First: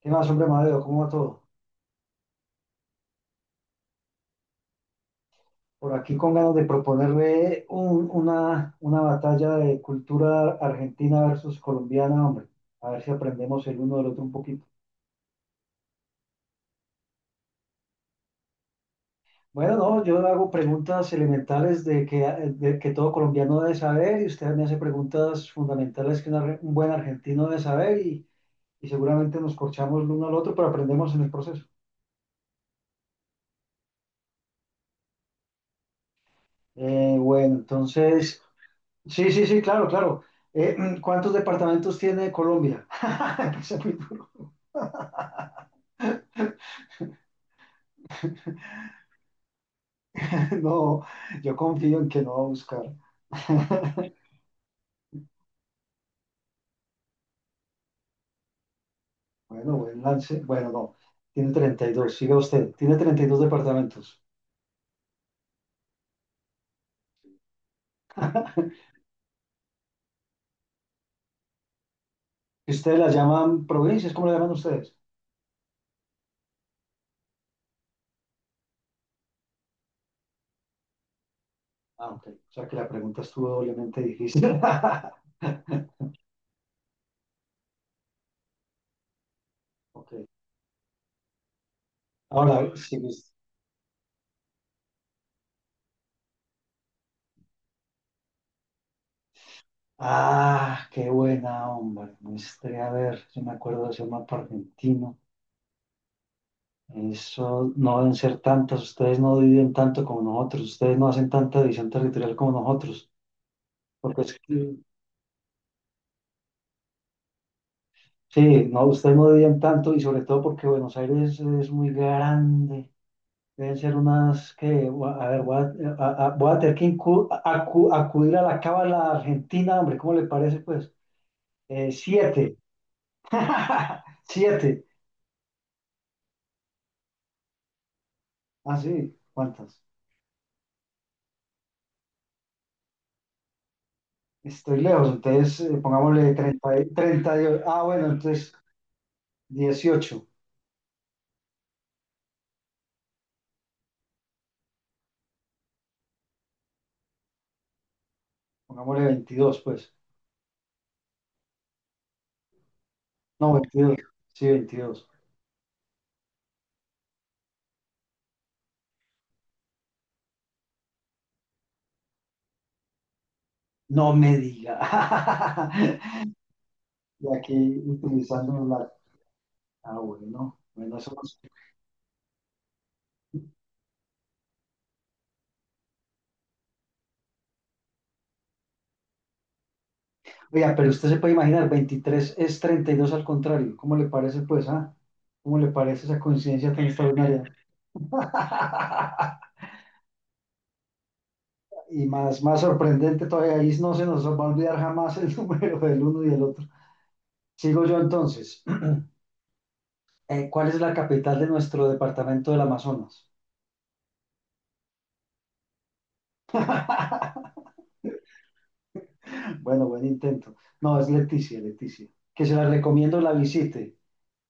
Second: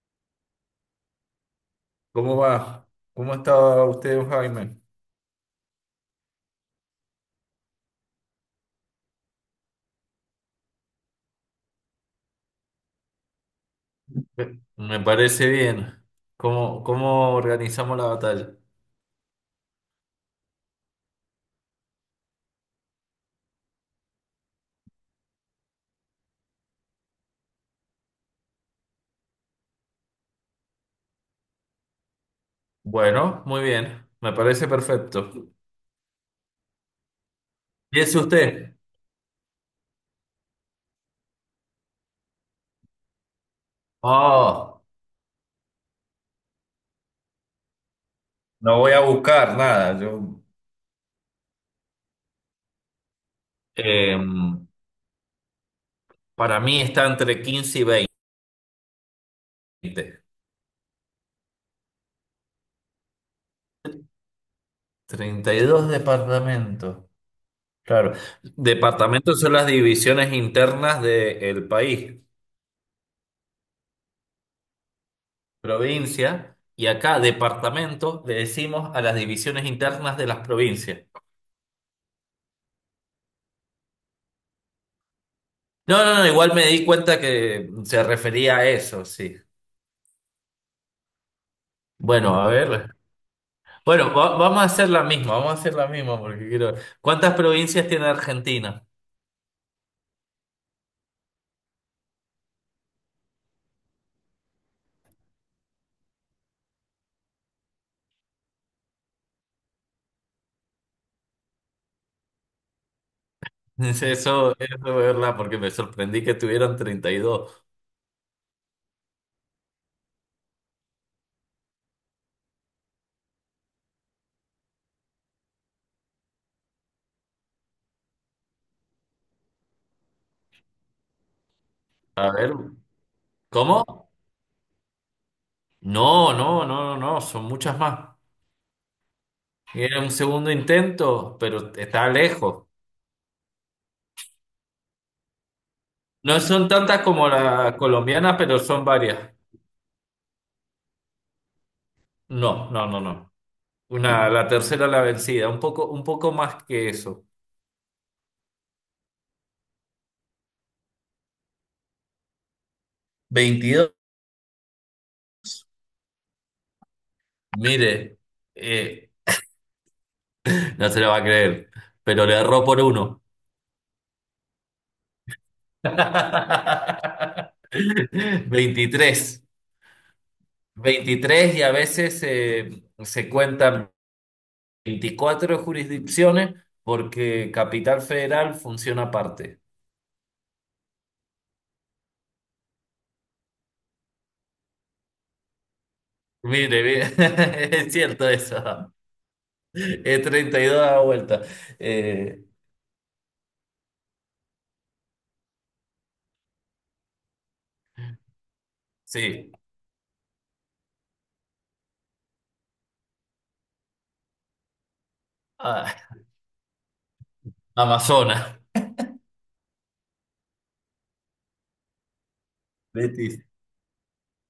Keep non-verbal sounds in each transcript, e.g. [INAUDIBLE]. ¿Qué más, hombre, Madeo? ¿Cómo va todo? ¿Cómo va? ¿Cómo está usted, don Jaime? Por aquí con ganas de proponerle una batalla de cultura argentina versus colombiana, hombre. A ver si aprendemos el uno del otro un Me poquito. me parece bien. ¿Cómo organizamos la batalla? Bueno, no, yo le hago preguntas elementales de que todo colombiano debe saber y usted me hace preguntas fundamentales que un buen argentino debe saber y seguramente nos corchamos el uno al otro, pero aprendemos en el proceso. Bueno, muy bien. Me parece perfecto. Bueno, ¿Y es entonces, usted? sí, sí, sí, claro, claro. Eh, ¿Cuántos departamentos tiene Colombia? [LAUGHS] Esa es muy buena. Oh, no voy a buscar nada. Yo, [LAUGHS] No, yo confío en que no va a buscar. [LAUGHS] em, para mí está entre 15 y Bueno, buen 20. lance. Bueno, no. Tiene treinta y dos, siga usted. Tiene 32 departamentos. 32 departamentos. Claro. Departamentos son las divisiones internas del país. ¿Y ustedes las llaman provincias? ¿Cómo las llaman ustedes? Provincia, y acá departamento le decimos a las divisiones internas de las provincias. Ah, ok. O sea que la pregunta estuvo doblemente difícil. [LAUGHS] No, no, no, igual me di cuenta que se refería a eso, sí. Ok. Bueno, a Ahora, ver. si mis- Bueno, vamos a hacer la misma, vamos a hacer la misma porque quiero... ¿Cuántas provincias tiene Argentina? Ah, qué buena, hombre. Me estaré a ver. Yo me acuerdo de ese mapa argentino. Eso no deben ser tantas. Ustedes no dividen tanto como nosotros. Ustedes no hacen tanta división territorial como nosotros. [LAUGHS] Eso, Porque es eso, es que verdad, porque me sorprendí que tuvieran 32. Sí, no, ustedes no debían tanto y sobre todo porque Buenos Aires es muy grande. Deben ser unas que, a ver, voy a tener que acudir a la cábala argentina, hombre, ¿cómo le parece, pues? A ver, Siete. [LAUGHS] ¿cómo? Siete. No, no, no, no, no, son muchas más. Ah, sí, ¿cuántas? Era un segundo intento, pero está lejos. Estoy lejos, entonces pongámosle No son 30, tantas como 30. La Ah, bueno, colombiana, entonces pero son varias. dieciocho. No, no, no, no. Una, la tercera la vencida, un poco más que eso. Pongámosle veintidós, pues. No, 22. veintidós. Sí, 22. Mire, eh, no se lo va a creer, pero le erró por uno. No me diga. [LAUGHS] Y aquí [LAUGHS] utilizando la 23, Ah, bueno. Bueno, eso no sé. 23 y a veces se cuentan 24 jurisdicciones porque Capital Federal funciona aparte. Oiga, pero usted se puede imaginar, 23 es 32 al contrario. ¿Cómo le parece, pues, ah? ¿Cómo le parece esa coincidencia Mire, tan mire, extraordinaria? [LAUGHS] es cierto eso. [LAUGHS] Es 32 a la vuelta. Y más, Eh, más sorprendente todavía, ahí no se nos va a olvidar jamás el [LAUGHS] número del uno y del otro. Sigo yo entonces. [CLEARS THROAT] sí. ¿Cuál es la capital de nuestro departamento del Amazonas? Ah, [LAUGHS] Amazonas. Bueno, buen intento. No, es Leticia, Leticia. Que se la recomiendo la Betis. visite.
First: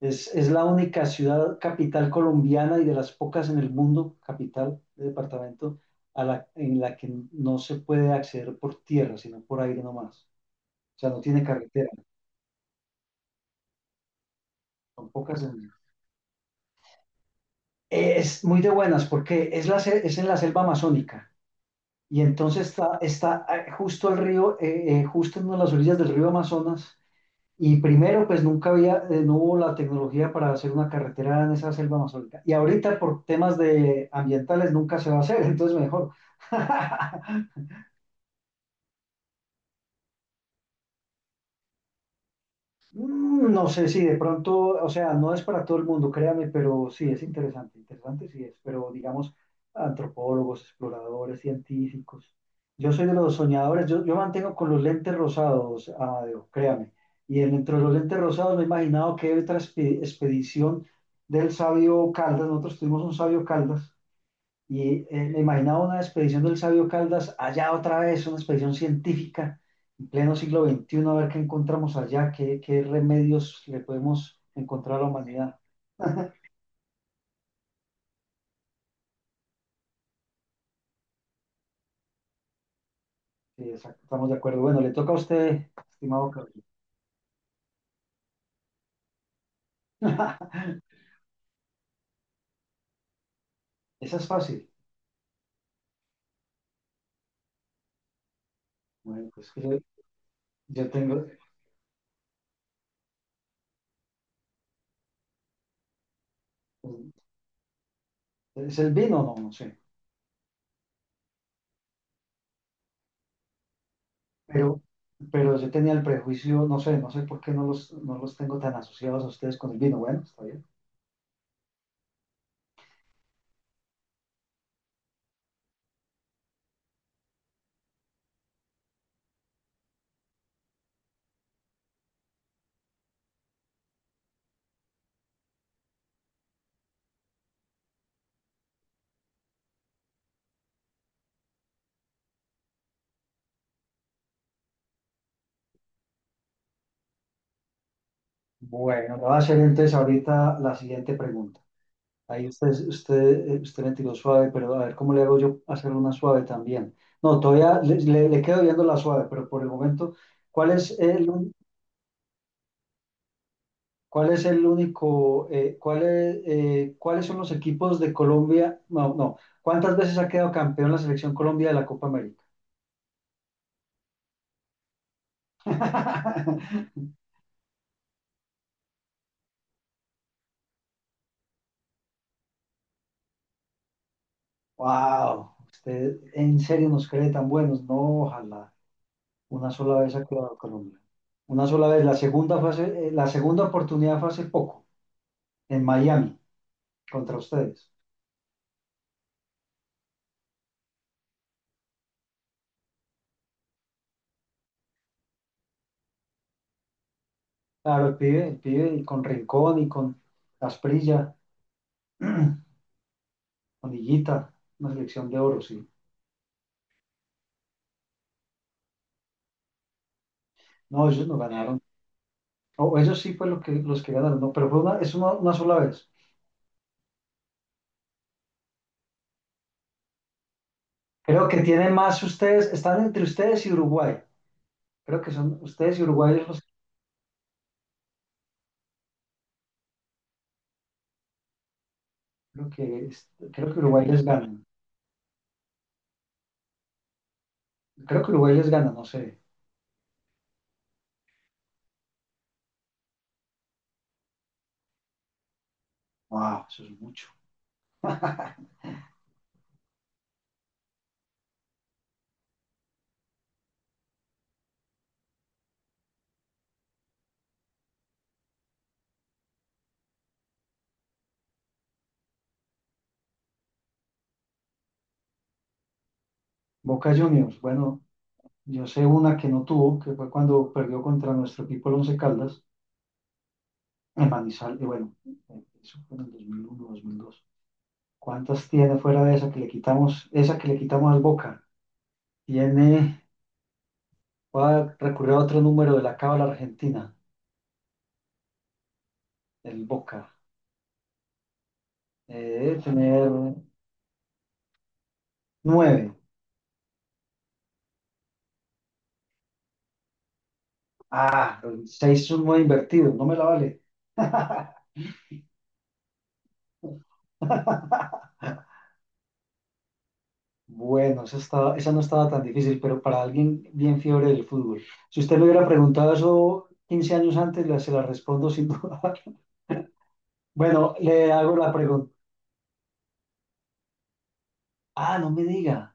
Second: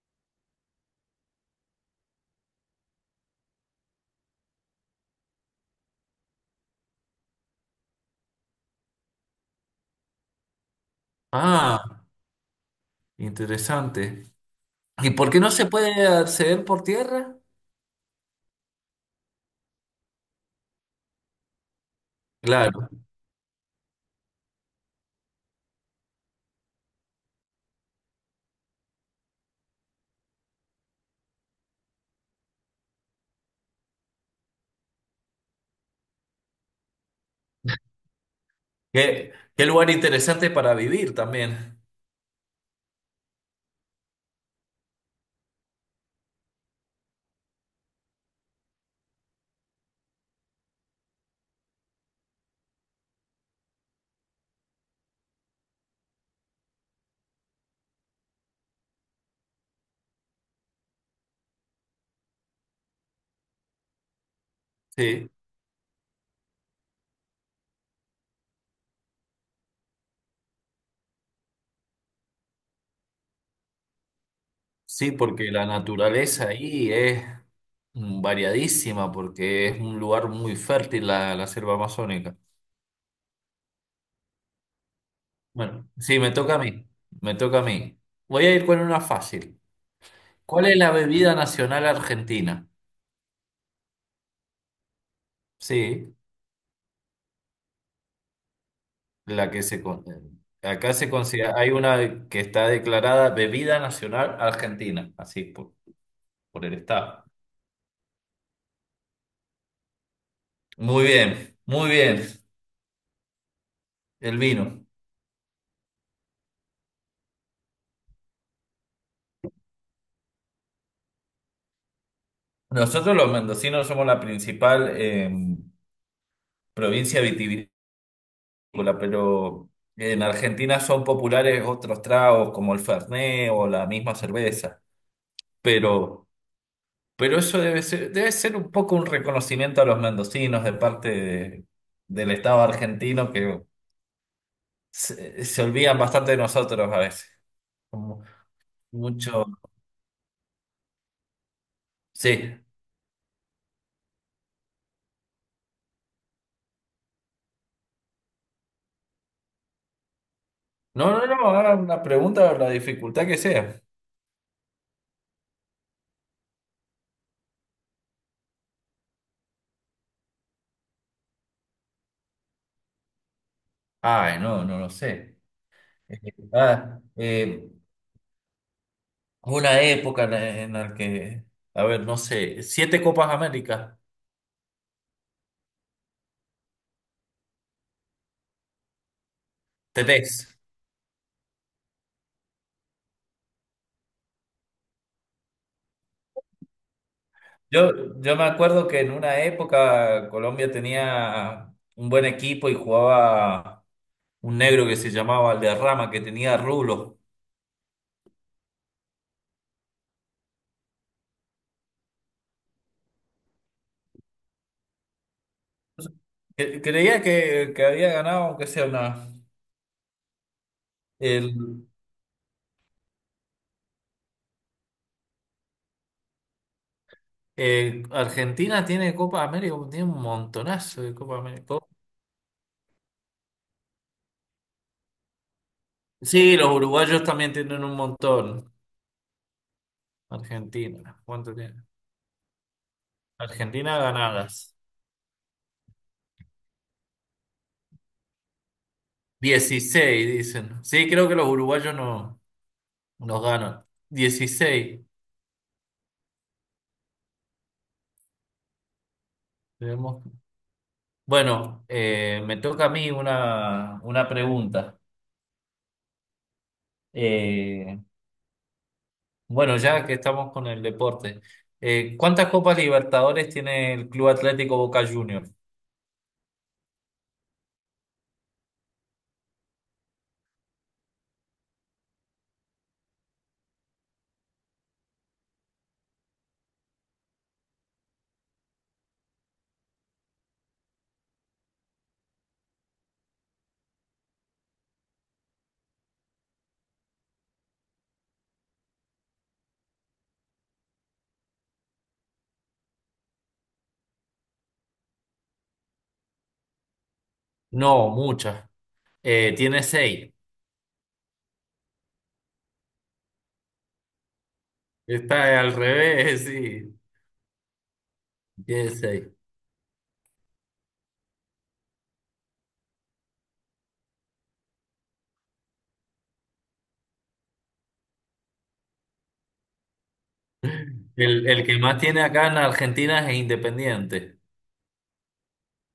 Es la única ciudad capital colombiana y de las pocas en el mundo, capital de departamento, en la que no se puede acceder por tierra, sino por aire nomás. O sea, no tiene carretera, Ah, interesante. ¿Y son por qué pocas en no se el- puede acceder por tierra? Es muy de buenas porque es en la selva amazónica y entonces Claro. Está justo el río, justo en una de las orillas del río Amazonas. Y primero, pues nunca había, no hubo la tecnología para hacer una carretera en esa selva amazónica. Y ahorita por temas de ambientales nunca se va a hacer, entonces mejor. [LAUGHS] Qué lugar interesante para vivir también. No sé si de pronto, o sea, no es para todo el mundo, créame, pero sí es interesante, interesante sí es, pero digamos, antropólogos, exploradores, científicos. Yo soy de los soñadores, yo mantengo con los lentes rosados, Amadeo, créame. Y dentro de los lentes rosados me he imaginado que otra expedición del sabio Caldas, nosotros tuvimos un sabio Caldas y Sí, me imaginaba una expedición del sabio Caldas allá otra vez, una expedición científica en pleno siglo veintiuno a ver qué encontramos allá, qué, qué remedios le podemos encontrar a la sí, porque humanidad. la naturaleza ahí es variadísima, porque es un lugar muy fértil la selva amazónica. Sí, exacto, estamos de acuerdo. Bueno, le toca a usted, Bueno, sí, estimado me Carlos. toca a mí. Me toca a mí. Voy a ir con una fácil. ¿Cuál es la [LAUGHS] bebida nacional argentina? Esa es fácil. Sí, Bueno, la pues que que yo, yo acá se tengo, considera, hay una que está declarada bebida nacional argentina, así por el Estado. ¿es el vino? No, no sé. Muy bien, el Pero, vino. pero yo tenía el prejuicio, no sé, no sé por qué no los, no los tengo tan asociados a ustedes con el vino. Bueno, está bien. Nosotros los mendocinos somos la principal provincia vitivinícola, pero en Argentina son populares otros tragos como el Fernet o la misma cerveza. Pero, pero eso debe ser, un poco un reconocimiento a los mendocinos del Estado argentino que se olvidan bastante de nosotros a veces. Como Bueno, le voy a mucho. hacer entonces ahorita la siguiente pregunta. Ahí Sí. Usted me tiró suave, pero a ver cómo le hago yo hacer una suave también. No, todavía le quedo viendo la suave, pero por el momento, ¿cuál es No, no, el, no, un- haga una pregunta, la dificultad que sea. ¿cuál es el único, cuál es, cuáles son los equipos de Colombia? No, no. ¿Cuántas veces ha quedado campeón la selección Colombia de la Copa América? Ay, no, no lo sé. Eh, ah, [LAUGHS] eh, una época en en la que, a ver, no sé, 7 Copas América Wow, usted en serio nos cree tan buenos. No, ojalá. Una sola vez ha quedado tenés. Colombia. Una sola vez. La segunda oportunidad fue hace poco, en Miami contra ustedes. Yo me acuerdo que en una época Colombia tenía un buen equipo y jugaba un negro que se llamaba Valderrama, que tenía rulos. Claro, el pibe y con Rincón y con Asprilla, [CLEARS THROAT] con Higuita, una selección de oro, sí. Creía que había ganado, aunque sea una. No, ellos no ganaron. El, O ellos sí fue lo que, los que ganaron, no, pero fue una, es una sola vez. Argentina tiene Copa América, tiene un montonazo de Copa Creo que América. tienen más ustedes, están entre ustedes y Uruguay. Creo que son ustedes y Uruguay Sí, los los uruguayos también tienen un montón. Argentina, ¿cuánto tiene? Creo que Argentina Uruguay les gana. ganadas. Creo que Uruguay les gana, no sé. 16 dicen. Sí, creo que los uruguayos no nos ganan. 16. Wow, eso es mucho. Tenemos- Bueno, me toca a mí una pregunta. Eh, bueno, ya que estamos con el deporte, ¿cuántas Copas Libertadores tiene el Club Atlético Boca Juniors? Boca Juniors, bueno, yo sé una que no tuvo, que fue cuando perdió contra nuestro equipo el Once Caldas, en Manizal, y bueno, eso fue en el 2001, 2002. ¿Cuántas tiene fuera de esa que le quitamos, esa que le quitamos al Boca? Tiene, voy a recurrir a otro número de la cábala argentina, el Boca. Debe tener nueve. No, muchas. Tiene 6. Ah, seis es un nueve invertido, no me la vale. [LAUGHS] Está al revés, [LAUGHS] sí. Tiene seis. Bueno, esa no estaba tan difícil, pero para alguien bien fiebre del fútbol. Si usted le hubiera preguntado eso 15 años antes, se la respondo sin duda. [LAUGHS] Bueno, le El, hago el la que más pregunta. tiene acá en Argentina es Independiente. Ah, no me diga.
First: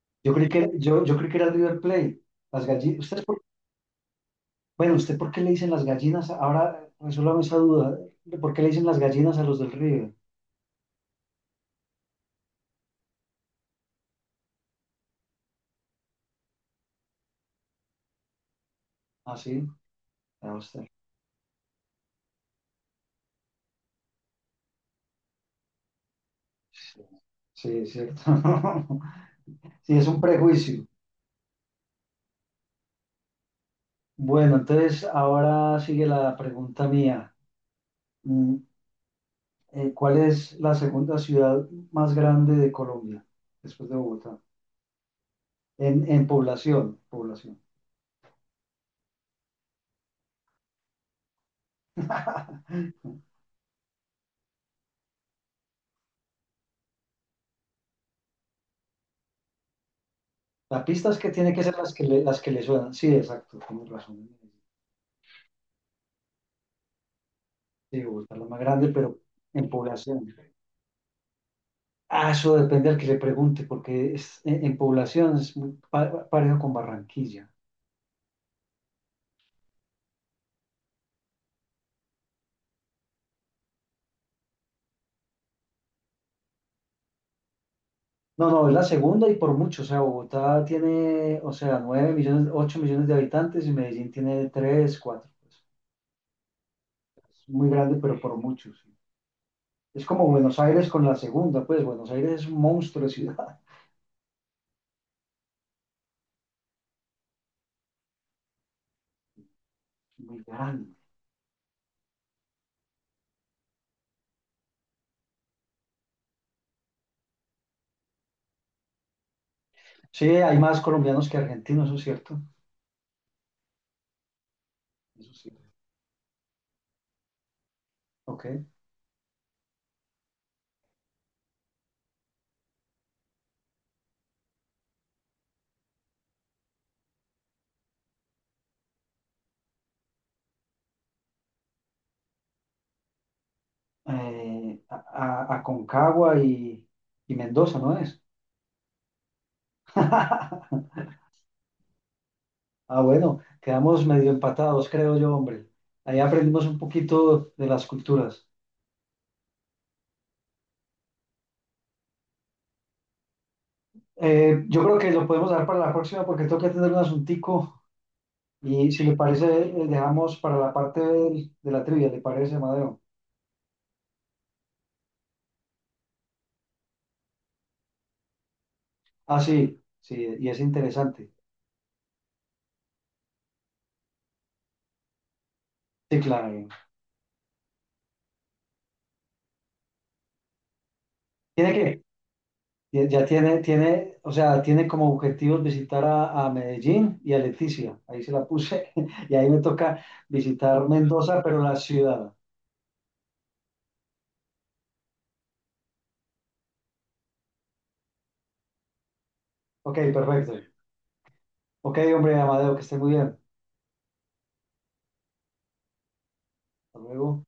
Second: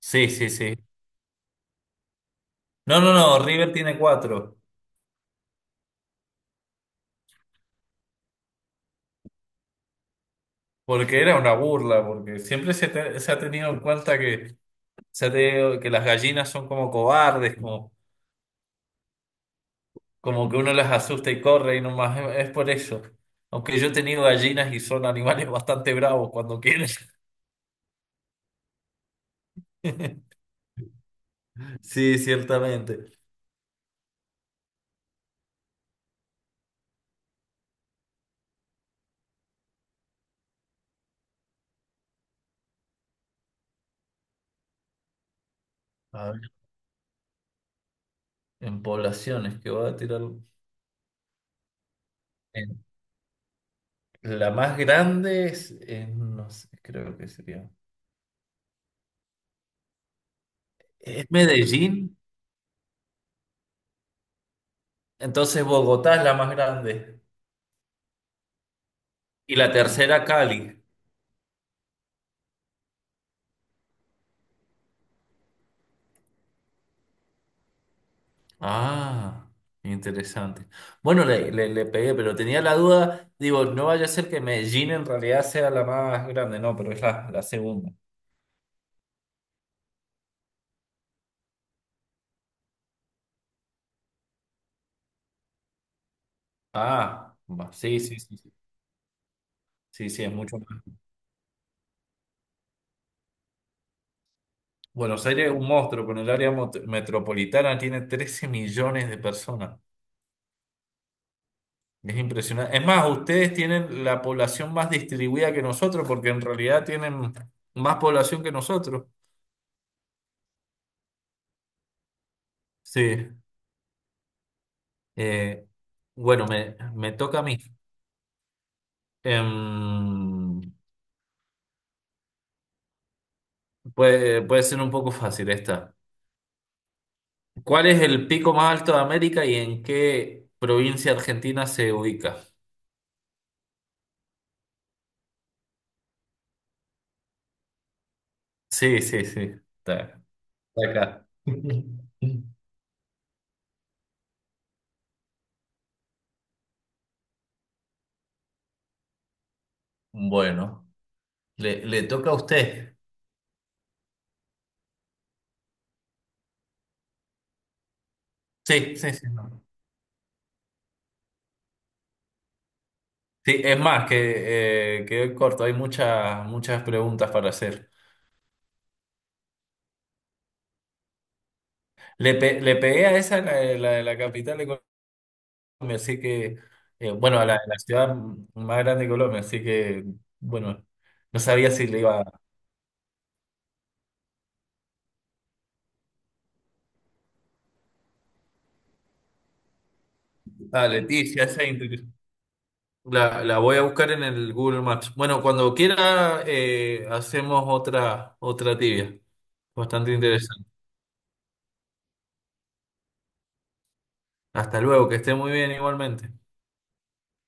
Sí, sí, sí. Yo creí que era River Plate. Las gallinas, No, no, ¿ustedes no, por- River tiene 4. bueno, ¿usted por qué le dicen las gallinas? Ahora resuélvame esa duda. ¿Por qué le dicen las gallinas a los del River? Porque era una burla, porque siempre se ha tenido en cuenta que, se ha tenido- que las gallinas son como cobardes, como, Ah, sí, como a que uno usted. las asusta y corre y nomás es por eso. Aunque yo he tenido gallinas y son animales [LAUGHS] bastante bravos cuando quieren. Sí, sí, es cierto. [LAUGHS] Sí, es un [LAUGHS] prejuicio. Sí, ciertamente. Bueno, entonces ahora sigue la pregunta mía. Mm, ¿Cuál es la segunda ciudad más grande de Colombia, después de Bogotá? En población, población. En poblaciones que voy a tirar. en- [LAUGHS] la más grande no sé, creo que sería. La pista es que Es tiene que ser Medellín, las que le suenan. Sí, exacto, tienes razón. entonces Bogotá es la más grande. Sí, Bogotá es la más grande, pero Y en la tercera, población. Cali. Ah, eso depende del que le pregunte, porque es, en población es muy parejo con Barranquilla. Ah, interesante. Bueno, le pegué, pero tenía la duda, digo, no vaya a ser que Medellín en realidad sea la más grande, no, pero es la segunda. No, no, es la segunda y por mucho. O sea, Bogotá tiene, o sea, 9 millones, 8 millones de habitantes y Medellín tiene 3, 4. Pues, Ah, es muy va, grande, sí, sí, pero por sí, sí, mucho, sí. Es sí, sí, como es mucho Buenos Aires más. con la segunda, pues Buenos Aires es un monstruo de ciudad, Buenos Aires es un monstruo, con el área metropolitana tiene 13 millones de personas. muy grande. Es impresionante. Es más, ustedes tienen la población más distribuida que nosotros, porque en realidad tienen más población que nosotros. Sí, hay más colombianos que argentinos, eso es cierto. Sí. Eso sí. Eh, bueno, me toca a mí. Ok. Em, puede ser un poco fácil esta. ¿Cuál es el pico más alto de América y en qué provincia argentina se ubica? Eh, a, Aconcagua y Mendoza, ¿no es? Sí, sí, sí. Está, [LAUGHS] está acá. [LAUGHS] Ah, bueno, quedamos medio empatados, creo yo, hombre. Ahí aprendimos un poquito de las culturas. Bueno, le toca a usted. Yo creo que lo podemos dar para la próxima porque tengo que atender un asuntico y Sí, si sí, le sí. parece, dejamos para de, la trivia, ¿le parece, Amadeo? Sí, es más, que corto, hay muchas, muchas preguntas para hacer. Ah, sí, sí, y es interesante. Le pegué a esa, la, de la de la capital de Colombia, Sí, así que, claro. Bueno, a la ciudad más grande de Colombia, así que, bueno, no sabía Tiene si le que, iba a... ya tiene, tiene, o sea, tiene como objetivos visitar a Medellín y a Leticia. Ahí se la puse. [LAUGHS] Y ahí me toca visitar Ah, Mendoza, Leticia, pero esa la ciudad. la voy a buscar en el Google Maps. Bueno, cuando quiera, hacemos otra tibia, Ok, bastante perfecto. interesante. Ok, hombre, Amadeo, que esté muy bien. Hasta luego, que esté muy bien igualmente. Hasta luego.